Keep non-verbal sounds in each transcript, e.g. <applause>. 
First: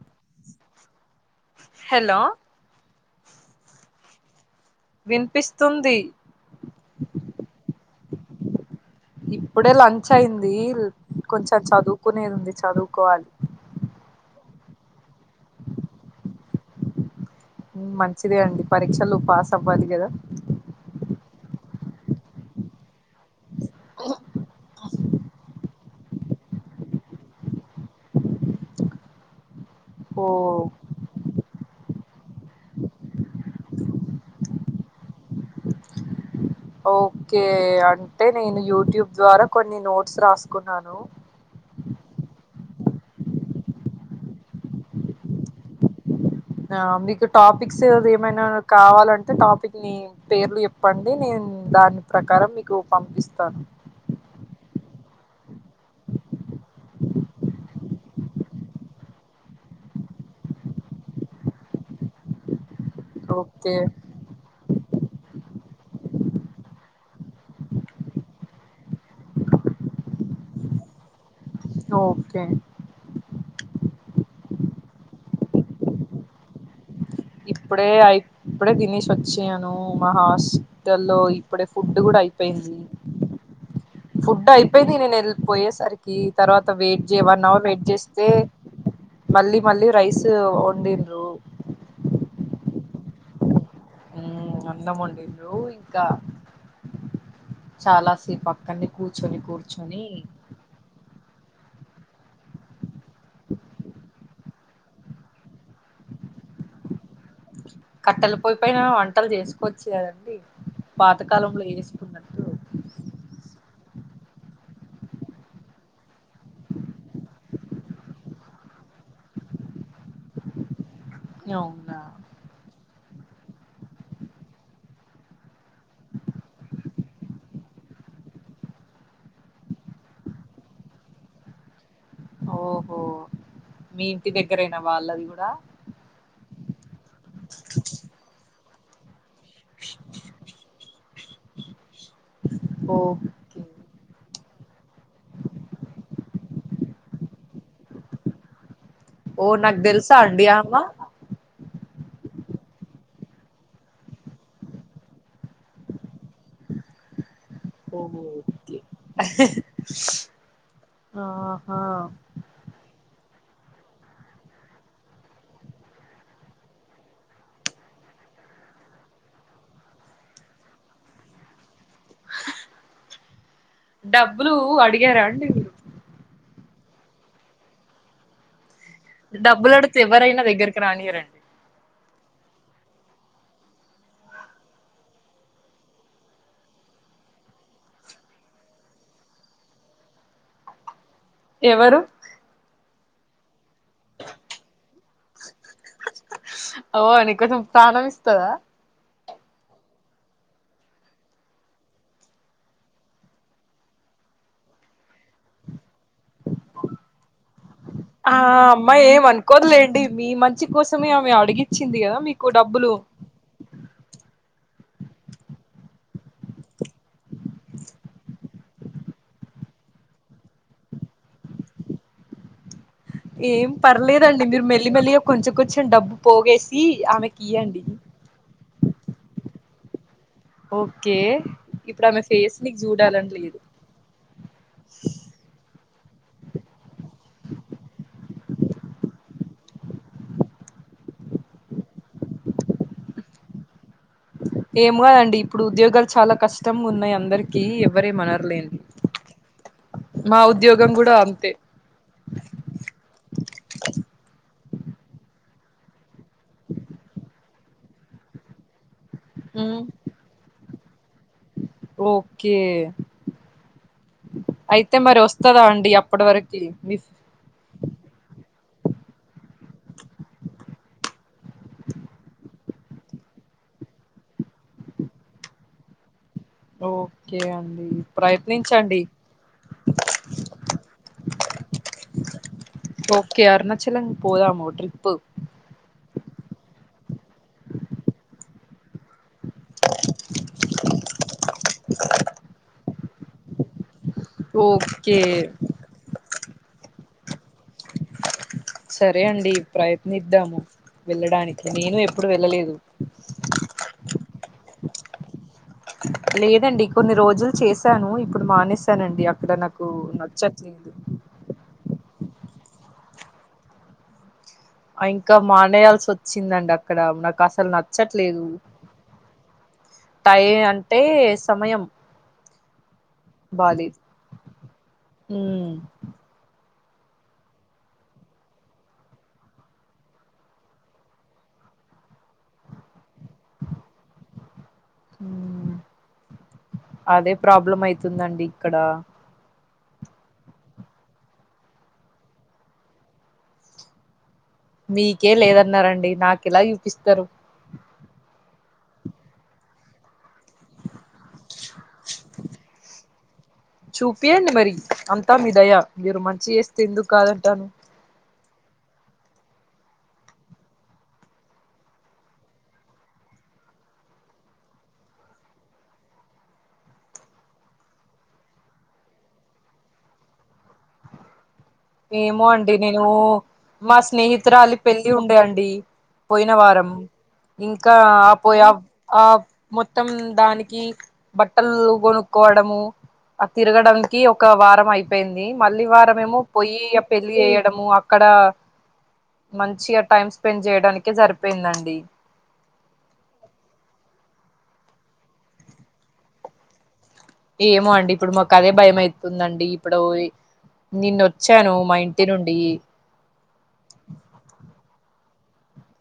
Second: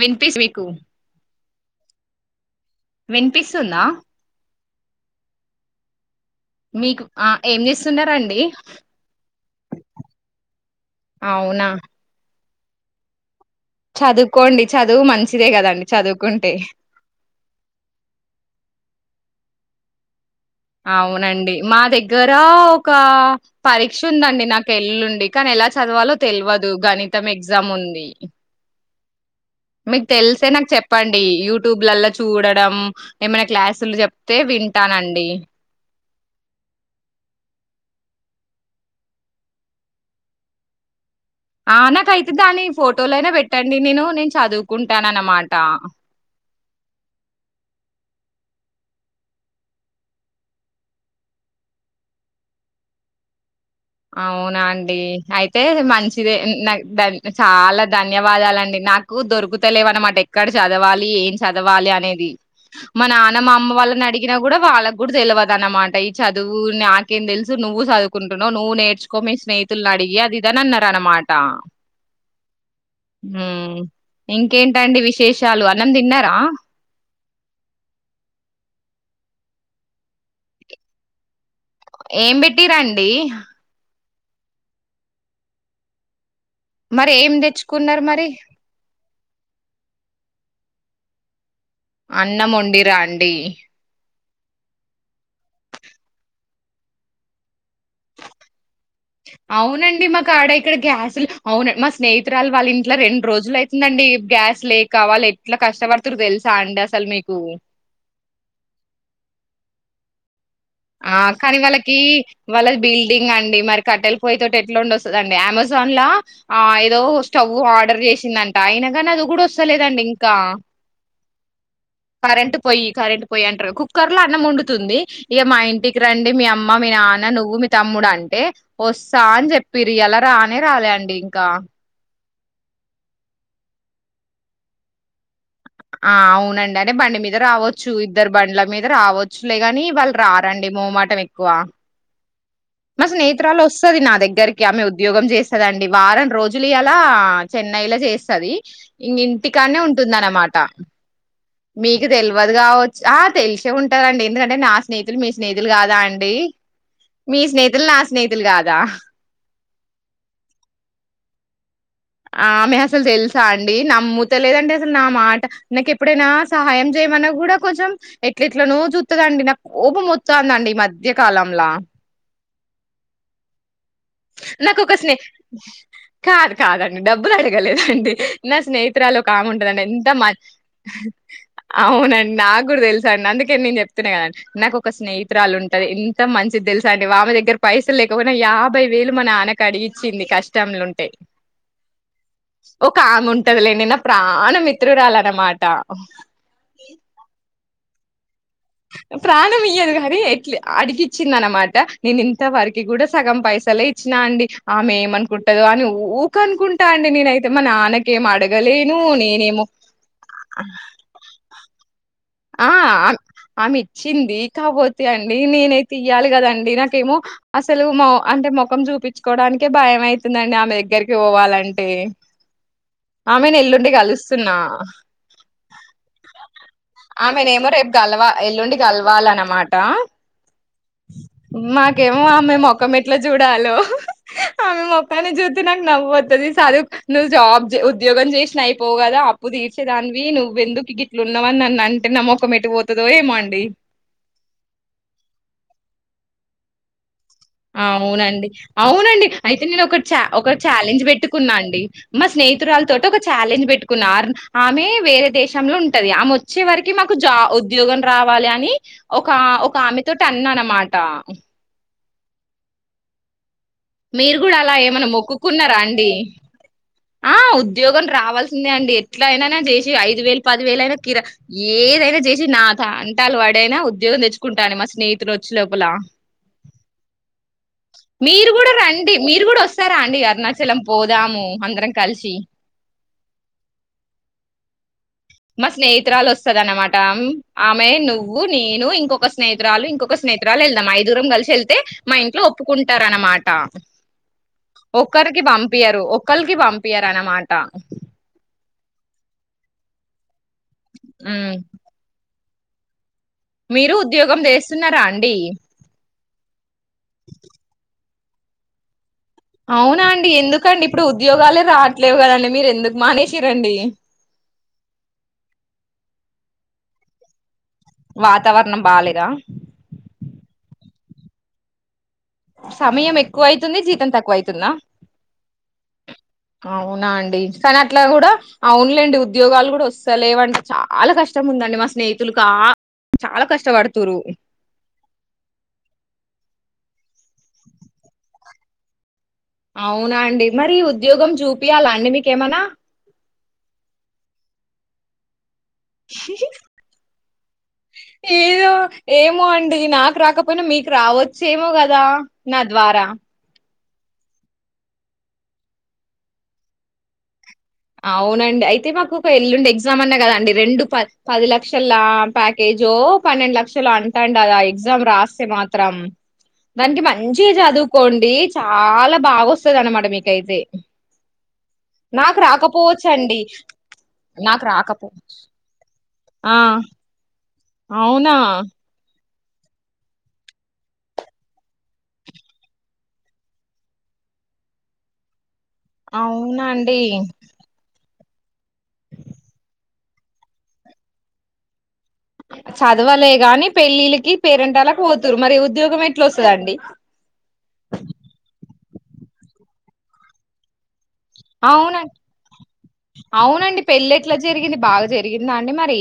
వినిపిస్ వికు హలో వినిపిస్తుందా వినిపిస్తుంది మీకు ఆ ఏం చేస్తున్నారండి ఇప్పుడే లంచ్ అయింది కొంచెం అవునా చదువుకునేది ఉంది చదువుకోవాలి చదువుకోండి చదువు మంచిదే కదండి చదువుకుంటే హ్మ్ మంచిదే అండి పరీక్షలు పాస్ అవ్వాలి కదా అవునండి మా దగ్గర ఒక పరీక్ష ఉందండి నాకు ఎల్లుండ్ డి కానీ ఎలా చదవాలో తెలివదు గణితం ఎగ్జామ్ ఉంది మీకు ఓ తెలిసే నాకు చెప్పండి యూ యూట్యూబ్లల్లా చూడడం ఏమైనా క్లాసులు చెప్తే వింటానండి ఓకే అంటే నేను యూట్యూబ్ ద్వారా కొన్ని నోట్స్ రాసుకున్నాను ఆ నాకైతే దాని ఫోటోలైనా పెట్టండి నేను నేన్ చదువుకుంటా అన్నమాట ఆ మీకు టాపిక్స్ ఏమైనా కావాలంటే టాపిక్ ని పేర్లు చెప్పండి నేన్ ఉ దాని ప్రకారం మీకు పంపిస్తాను అవునా అండి అయితే మంచిదే నాక్ దన్ చాలా ధన్యవాదాలండి నాకు దొరుకుతలేవన్నమాట ఎక్కడ చదవాలి ఏం చదవాలి అనేది మా నాన్న మా అమ్మ ఓకే వాళ్ళని అడిగినా కూడా వాళ్ళకి కూడా తెలవద్ ద అన్నమాట ఈ చదువుని నాకేం తెలుసు నువ్వు చదువుకుంటు నవ్ నువ్వు నేర్చుకో మీ స్నేహితుని అడిగి అది ఇది అన్నారు అనమాట ఓకే హ్మ్ ఇంకేంటండి విశేషాలు అన్నం తిన్నారా ఇప్పుడే అయి ఇప్పుడే తినేసి వచ్చయను మా హాస్టల్లో ఈ ఇప్పుడే ఫుడ్ కూడా ఏం అయిపోయింది పెట్టిరండి ఫుడ్ అయిపోయింది నేను వెళ్ళిపోయేసరికి తర్వాత వెయిట్ మరి ఏం చేయమన్నావ్ వెయిట్ తెచ్చుకున్నారు చేస్తే మరి మళ్ళీ మళ్ళీ రైస్ వండిండ్రు అన్నం వండిరండి ఉమ్ అన్నం వండిండ్రు ఇంకా చాలా సేపు అక్కడనే కూర్చొని కూర్చొని అవునండి మాక ఆడ ఇక్కడ గ్యాసులు అవును మా స్నేహితురాలు వాళ్ళ ఇంట్లో రెండు రోజులు అయితుందండి గ్యాస్ లేకా వాల్ ఎట్లా కష్టపడుతుర్రు తెలుసా అండి అసలు మీక్ కట్టెలు పొయ్యి పైన వంటలు చేసుకోవచ్చు కదండీ ఆ కానీ వాళ్ళకి వాళ్ళ బిల్డింగ్ అండి మరి కట్టల్ పోయి తటి ఎట్లా ఉండ వస్తుందండి అమెజాన్ లా ఆ ఏదో స్టవ్ ఆర్డర్ చేసిందంట అయిన గానీ అద్ గుడా వస్తలేదండి ఇంకా అవునా కరెంటు పోయి కరెంటు పోయి అంటారు కుక్కర్ లో అన్నం వండుతుంది ఇక మా ఇంటికి రండి మీ అమ్మ మీ నాన్న నువ్వు మీ తమ్ముడు అంటే వస్తా అని చెప్పిరి ఇయాల రానే రాలే అండి ఇంకా ఓహో మీ ఇంటి దగ్గరేనా వాళ్ళది కూడా ఆ అవునండి అనే బండి మీద రావచ్చు ఇద్దరు బండ్ల మీద రావో చులే గానీ వాళ్ళు రారండి మోమాటం ఎక్కువ మా స్నేహితురాలు ఓకే వస్తుది నా దగ్గరి కి ఆమె ఉద్యోగం చేస్తదండి వారం రోజులు ఇయాలా చెన్నైలో చేస్తుది ఇంగ్ ఓ నాకు ఇంటికాడనే తెలుసా అండి ఉంటుందన్నమాట ఆమ మీకు తెలవదు కావచ్చు ఆ తెలిసే ఉంటదండి ఎందుకంటే నా స్నేహితులు మీ స్నేహితులు కాదా అండి మీ స్నేహితులు నా స్నేహితులు కాదా ఆ ఆమె అసలు తేల్ స అండి నమ్ముతా లేదండి అసలు నా మాట నాక్ ఎప్పుడైనా సహాయం చేయమన్నా కూడా కొంచెం ఏ ట్లా ఎట్లా నో చూతుందండి నా కోపం వస్తుందండి ఈ మధ్య కాలంలా డబ్బులు నాక ఒక్క స్నేహి అడిగారా అండి కాదు కాదండి డబ్బులు అడగలేదండి నా స్నేహి తురాలు ఒక్క ఆమె డబ్బులు ఉంటదండి అడిగితే ఎంత మా ఎవరైనా దగ్గరికి రానియరండి అవునండి నాకు కూడా తెలుసు అండి అందుకే నేను చెప్తున్నా కదండి నాకు ఒక స్నేహితురాలు ఉంటది ఇంత మంచిది తెలుస అండి వామె దగ్గర పైసలు లేకపోయినా యాభై వేలు మా నాన్న అడిగిచ్చింది కష్టంలో ఉంటే ఎవరు ఒకామె ఉంటదిలే నిన్న ప్రాణ మిత్రురాల అన్నమాట ఓ నీకోసం ప్రాణం ఇస్తాదా ప్రాణం ఇయ్యదు కాని ఎట్లా అడిగిచ్చింద అనమాట నేను ఇంత వరకి కూడా సగం పైసలే ఇచ్చి నా అండి ఆమె ఏమనుకుంటాదో అని ఉ ఊక అనుకుంటా అండి నేనైతే మా నాన్నకేం ఆ అడగలేను అమ్మాయి ఏం నేనేమో అనుకోదులేండి మీ మంచి కోసమే ఆమె అడిగిచ్చింది కదా మీ ఆ ఆమె ఇచ్చింది కాకపోతే అండి నేను తీయాలి కదండి నాకేమో అసలు అంటే ముఖం చూపించుకోవడాకే భయం అయితుందండి ఆమె దగ్గరికి పోవాలంటే ఆమెను ఏం ఎల్లుండి పర్లేదండి కలుస్తున్నా మీరు మెల్లి మెల్లిగా కొంచెం కొంచెం డబ్బు పోగేసి ఆమెకి ఆమెనేమో ఇయ్యండి రేపు గలవ ఎల్లుండి గలవాల అన్నమాట ఓకే ఇప్పుడు మాకేమో ఆమె ఫేస్ నీకు మొఖం ఎట్లా చూడాలని లేదు చూడాలో అమె మొఖాన్ని జూత్తే నాకు నవ్వు వత్తది చదువు నువ్వు జాబ్ ఉద్యోగం చేయ్ అయిపోవ్ కదా అప్పు తీర్చేదానివి నువ్వు ఎందుకు గిట్లు ఉన్నావని నన్ను అంటే నా మొఖం ఎటుపోతదో ఏమో అండి ఏమో నండి ఇప్పుడు ఉద్యోగాలు చాలా కష్టం ఉన్నాయి అందరికి అవునండి ఎవరేమనరులేండి అవునండి అయితే నేను ఒక చా మా ఒక ఉద్యోగం ఛాలెంజ్ కూడా అంతే పెట్టుకున్నా అండి మా స్నేహి హితురాలు తోటి ఒక ఛాలెంజ్ పెట్టుకున్నా ఆమె వేరే దేశంలో ఉంటది ఆమె వచ్చే వరకి మాకు జా ఉద్యోగం రావ ఇవ్వాలి అని ఒక ఒక ఆమె తోటి అన్నా అనమాట ఓకే మీరు కూడా అలా అయితే ఏమన్నా మరి వస్తదా మొక్కుకున్నారా అండి అప్పటి వరకు ఆ ఉద్యోగం రావాల్సిందే అండి ఎట్లా అయిననా చేసి ఐదు వేలు పది వేల అయినా కిరా ఏదైనా చేసి నా తంటాలు పడైనా ఉద్యోగం తెచ్చుకుంటాను మా స్నేహితులు వచ్చే లోపల ఓకే అండి మీరు కూడా ప్రయత్నించండి రండి మీరు కూడా వస్తారా అండి అరుణాచలం పోదాము అ ఓకే అరుణాచలం పోదాము ట్రిప్పు మా స్నేహితురాలు వస్తద అన్నమాట ఆమె నువ్వు నేను ఇంకొక స్నేహితురాలు ఇంకొక స్నేహి తురాలు వెళ్దాం ఐదుగురం కలిసి వెళ్తే మా ఇంట్లో ఒప్పుకుంటారు అన్నమాట ఓకే ఒకరికి పంపియ్యరు ఒకళ్ళికి పంపియ్యరు అన్నమాట సరే అండి ప్రయత్నిద్దాము వెళ్ళడానికి నేను ఎప్పుడు వెళ్ళలేదు మీరు ఉద్యోగం చేస్తున్నారా అండి లేదండి కొన్ని రోజులు చేశాను ఇప్పుడు మానేసానండి అ అవునా అండి ఎందుకండి ఇప్పుడు ఉద్యోగాలే రా ట్లేవు కదండి మీరు ఎందుకు మానేసిరండి ఆ ఇంకా మానేయాల్సి వచ్చిందండి అక్కడ నాకు అసలు నచ్చట్లేదు వాతావరణం బాలేదా టై అంటే సమయం సమయం ఎక్కువ అయితుంది బాలేదు జీతం తక్కువ అయితుందా ఉమ్ అవునా అండి కానీ అట్లా కూడా అవునులేండి ఉద్యోగాలు కూడా వస్తాలేవంటే చాలా కష్టం ఉంది నన్ని మా స్నేహితులు కా చాలా కష్టపడుతుర్రు ఉమ్ అదే ప్రాబ్లం అయితుందండి ఇక్కడ అవునా అండి మరి ఉద్యోగం చూపియాలా అండి మీకేమనా మీకే లేదన్నారండి నాకెలా చూపిస్తారు ఏదో ఏమో అండి నాకు రాక పోయినా మీకు రావచ్చేమో కదా నా ద్వారా చూపియండి మరి అంతా మీ దయ మీరు మంచి చేస్తే ఎందుకు కాదంటాను అవునండి అయితే మాకు ఒక ఎల్లుండి ఎగ్జామ్ అన్నా కదాండి రెండు ప పది లక్షల ప్యాకేజ్ జో పన్నెండు లక్షలు అంటాండ ఆద ఆ ఎగ్జామ్ రాస్తే మాత్రం దానికి మంచి చదువుకోండి చాలా బాగా వస్తది అనమాట మీకైతే నాకు ఏమో అండి నేను రాకపోవచ్చండి. మా నాకు స్నేహితురాలి రాకపో పెళ్ళి ఉండే అండి పోయిన ఆ వారం ఇంకా ఆ అవునా పోయి ఆ మొత్తం దానికి బట్టలు కొనుక్కోవడము ఆ తిరగడానికి ఒక వారం అయిపోయింది మళ్ళీ వారమేమో అవునా పొయ్యి అండి. ఆ పెళ్లి చేయడము అక్కడ మంచిగా టైమ్ స్పెండ్ చేయడానికే సరిపోయిందండి. అంతేగా చదవలే గాని పెళ్ళిల్కి పేరెంటాలకి పోతురు మరి ఉద్యోగమేట్ల వస్తదండి. ఏమో అండి ఇప్పుడు మాకదే భయమైతుందండి ఇప్పుడోయి అవునం అవునండి పెళ్ళెట్ల జరిగింది బాగా జరిగిందా అండి మరి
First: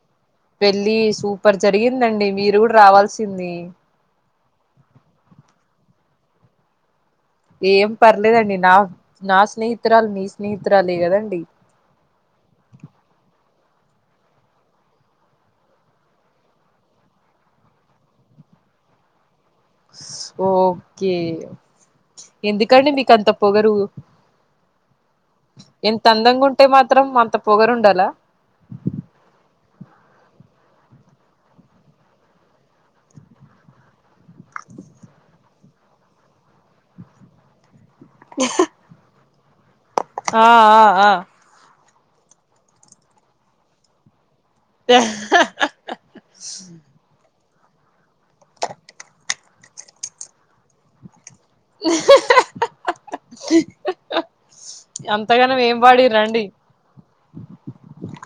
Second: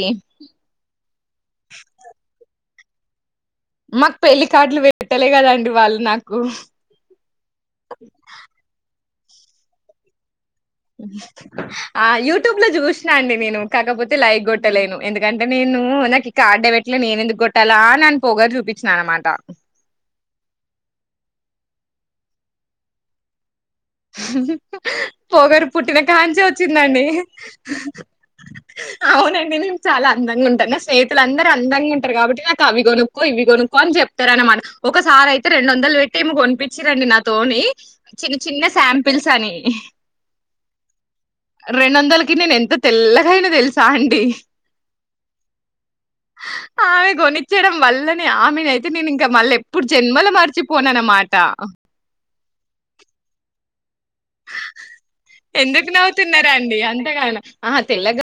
పెళ్లి సూపర్ జరిగిందండి మీరు కూడా రావాల్సి మాకు పెళ్లికార్డ్లు పెట్టలే కదండి వాళ్ళు నాకు ఏం పర్లేదండి నా నా స్నేహితురాలు నీ ఆ యూట్యూబ్ లో చూసినా అండి నేను కాకపోతే లైక్ కొట్టలేను ఎందుకంటే నేను నాకి కార్డే బెట్లే నేనెందుకు కొట్టాలా అని పోగరు చూపి చ్నమాట ఓకే. ఎందుకండి మీకంత పొగరు పొగరు ఎంత పుట్టినకాంచే అందంగా ఉంటే వచ్చిందండి. మాత్రం అంత పొగరు ఉండాలా అవునండి నేను చాలా అందంగా ఉం ట నా స్నేహితులందరూ అందంగుంటరు కాబట్టి నాకు అవి కొనుక్కో ఇవి కొనుక్కో అని చెప్తారనమాట ఒకసారి అయితే రె రెండు వందలు పెట్టి కొనిపిచ్చిరండి నాతోనీ చిన్న చిన్న తెలుసని ఆ ఆ ఆ రెండొందలకి నేనెంత తెల్లగైనా తెలుసా అండి. ఇచ్చడం వల్లనే ఆమెనయితే నేనింక మల్లెప్పుడు జన్మలో మరిచిపోననమాట్ అంతగానం ఏం ఎందుకు పాడిరండి నవ్వుతున్నారాండి అంతగాన ఆహా తెల్లగా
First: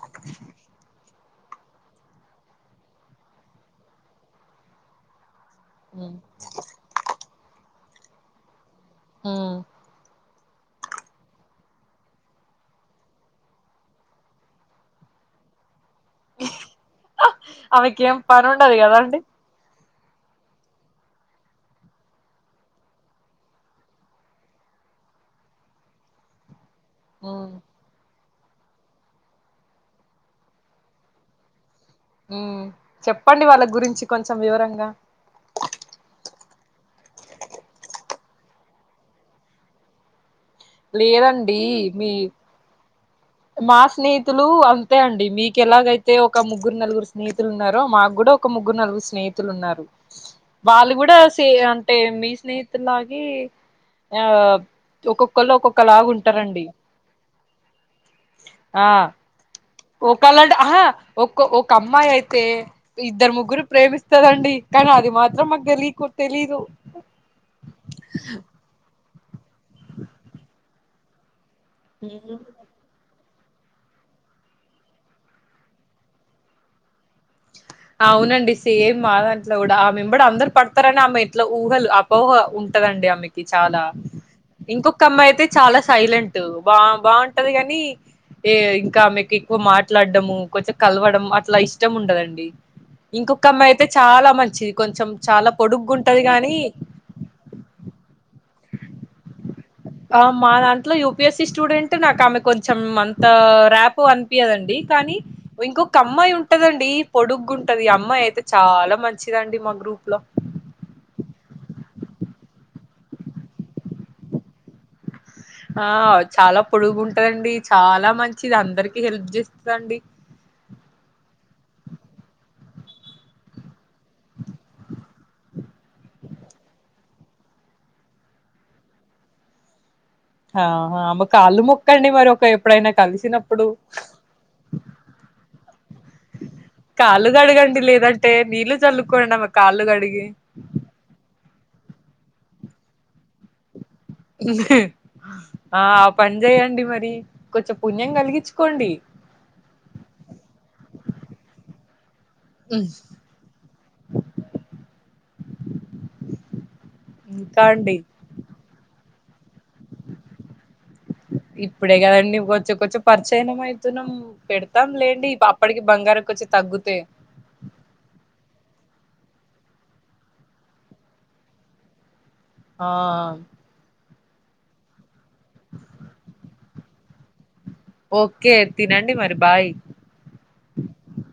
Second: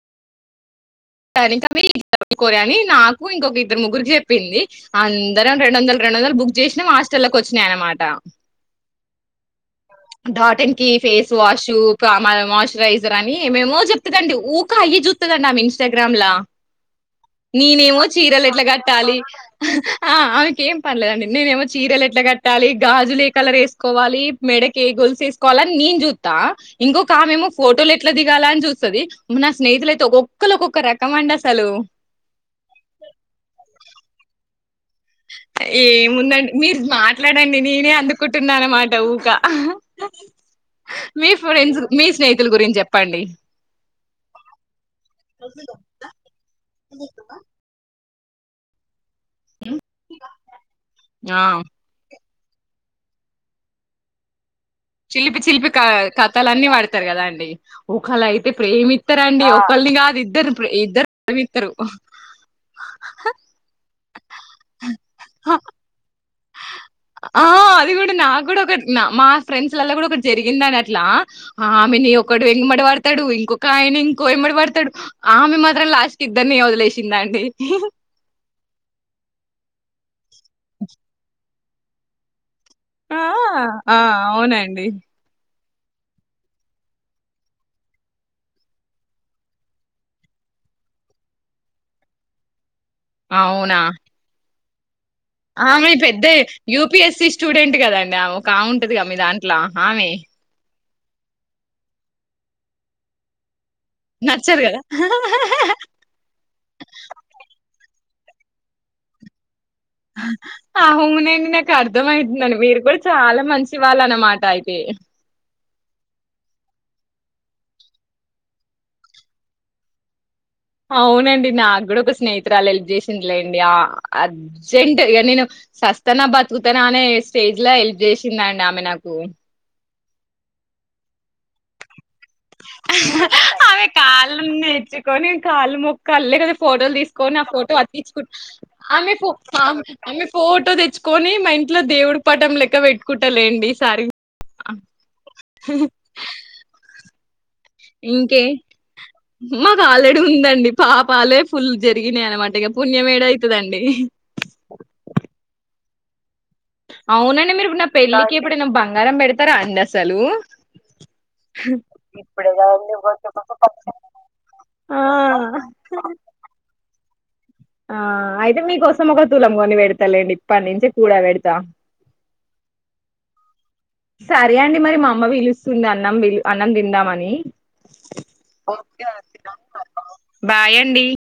<unintelligible> కోరని నాకు ఇంకొక ఇద్దరు ముగ్గురికి చెప్పింది అం దరం రెండు వందల్ రెండు వందల్ బుక్ చేసినం హాస్టల్లకు వచ్చినాయనమాట ఆ డాటిన్ కి ఫేస్ వాష్ కామ మాశ్చరైజర్ అని ఏమేమో చెప్తదండి ఊకా అయి చుత్తదండామె ఇంస్టాగ్రామ్ల నేనేమో ఆమెకి ఏం పని చీరలేట్ల ఉండదు కట్టాలి. కదండి ఆ ఆమెకేం పన్లేదండి నేనేమో చీరలు ఎట్లా గట్టాలి గాజులేకలర్ వేసుకోవాలి మెడకేగో గోలుసేసుకోవాలని నేన్ చూత్తా ఇంకొక ఆమెమో ఉమ్, ఫోటోలేట్ల దిగాలని చూస్తది. నా స్నేహితులైతే ఒకోక్ ఒక్కలోకోక్క రక మండసలు మ్మ్ చెప్పండి వాళ్ళ గురించి కొంచెం వివరంగా అ ఏముందండి మీరు మాట్లాడండి నేనే అందుకుంటున్నా నన్నమాట ఊకా మీ ఫ్రెండ్స్ మీ స్నేహితుల గురించి చెప్ప మా స్నేహితులు అంతే అండి మీకు ఎలాగైతే ఒక ముగ్గురు నలుగురు స్నేహితులున్నారో మాక్ క్కూడా ఒక ముగ్గురు నలుగు స్నేహితులున్నారు వాళ్ళు కూడా ఆ సే అంటే మీ స్నేహితుల్లాగే ఆ చిలిపి ఒక్కొక్కళ్ళు చిలిపి క ఒక్కొక్కలాగా ఉంటారండి కథలన్నీ పడతరు కదండి. ఒకళ్ళైతే ఆ ప్రేమిత్తరండి. ఒకళ్ళంటే ఆహా ఒకో ఒక అమ్మాయయితే ఇద్దరు ముగ్గుర్ని ప్రేమిస్తదండి. కానీ అది మాత్రం మాక్ తేలికుం ఆ అది కూడా నాక్కూడా ఒక నాక్ మా ఫ్రెండ్స్ లల్లా కూడా ఒకటే జరిగిందని అట్లా ఆమెని ఒకడు ఎంబడువడుతడు. ఒక ఆయన ఇంకోయమ్మడి పడతడు. ఆమె మాత్రం లాస్ట్కిద్దరిని వదిలేసిందండి. అవునండి సేమ్ మా దాంట్లో కూడా ఆమే ఎంబడి అందర్ పడతరని ఆమె ఎట్ల ఊహల్ అపోహ ఉం టదండి ఆ ఆమెకి చాలా ఆ అవునండి ఇంకొక్కఅమ్మాయి అయితే చాలా సైలెంట్ బా బబాంటది కానీ ఏ ఇంక ఆమేకు ఎక్కువ మాట్లాడ్డము కొంచెం కలవడం అట్ల ఇష్టం ఉండదండి. ఇంకొక్క అమ్మాయి అవునా అయితే చాలా మంచిది కొంచెం చాలా ఆమె పొడుగ్గుంటది పెద్ద గాని యూపిఎస్సి స్టూడెంట్ కదండి అమోకా బావుంటదిగా మీ దాంట్లో ఆమె ఇట్ల యూపిఎస్సి స్టూడెంట్ నాకు ఆమె కొంచెం అంత రప్ ఎక్కువ నచ్చదు అనిపియదండి కదా కానీ ఇంకొక అమ్మాయి ఉంటదండి పొడుగు టది అమ్మాయి అయితే చాలా మంచిదండి మా గ్రూప్ లో అవునండి నాక్ అర్ద అర్ధమయితుంది అండి మీరు కూడా చాలా మంచి వాళ్ళు అనమాట అయితే ఆ చాలా పొడుగు ఉంటదండి చాలా మంచిది అందరికి హెల్ప్ చేస్తది అండి అవునండి నా కూడా ఒక స్నేహితురాలు హెల్ప్ చేసింది లేండి ఆ అర్జెంట్ నేను సస్తానా బతుకుతానా అనే స్టేజ్ లో హెల్ప్ చేసిందండి ఆమె నాకు ఆ ఆమె కాలు మొక్కండి మరి ఒక ఎప్పుడైనా కలిసినప్పుడు అవి కాళ్ళు నేర్చుకొని కాళ్ళు ముక్కాలి లేకపోతే ఫోటోలు తీస్ కాళ్ళు కోని ఆ ఫోటో కడగండి అతికిచ్చు లేదంటే నీళ్లు ఆమె ఫో చల్లుకోండి కాళ్ళు ఆమె కడిగి ఫోటో తెచ్చుకొని మా ఇంట్ ఇంట్లో దేవుడి పఠం లెక్క పెట్టుకుంటాలేండి ఆ ఆ పని చెయ్యండి మరి కొంచెం పుణ్యం ఇంకే కలిగించుకోండి మాకు ఆల్రెడీ ఉందండి పాపాలే ఫుల్ ఇనే అనమాట ఇంగ పుణ్యం ఏడ అయితదండి అవునండి ఇంకా మీరు ఇప్పుడు నా అండి పెళ్ళికి ఎప్పుడైనా బంగారం పెడతారా అండి అసలు ఇప్పుడే కదండి కొంచం కొంచం పరిచయనం అవుతున్నాం పెడతాం ఆ లేండి అప్పటికి బంగారం కొంచం త తగ్గుతే ఆ అయితే మీకోసం ఒక తులం కొని పెడతాలేండి ఇప్పటి నుంచే కూడ పెడతా ఆ సరే అండి మరి మా అమ్మ పిలుస్తుంది అన్నం అన్నం తిందామని ఓకే తినండి మరి బాయ్ బాయ్ అండి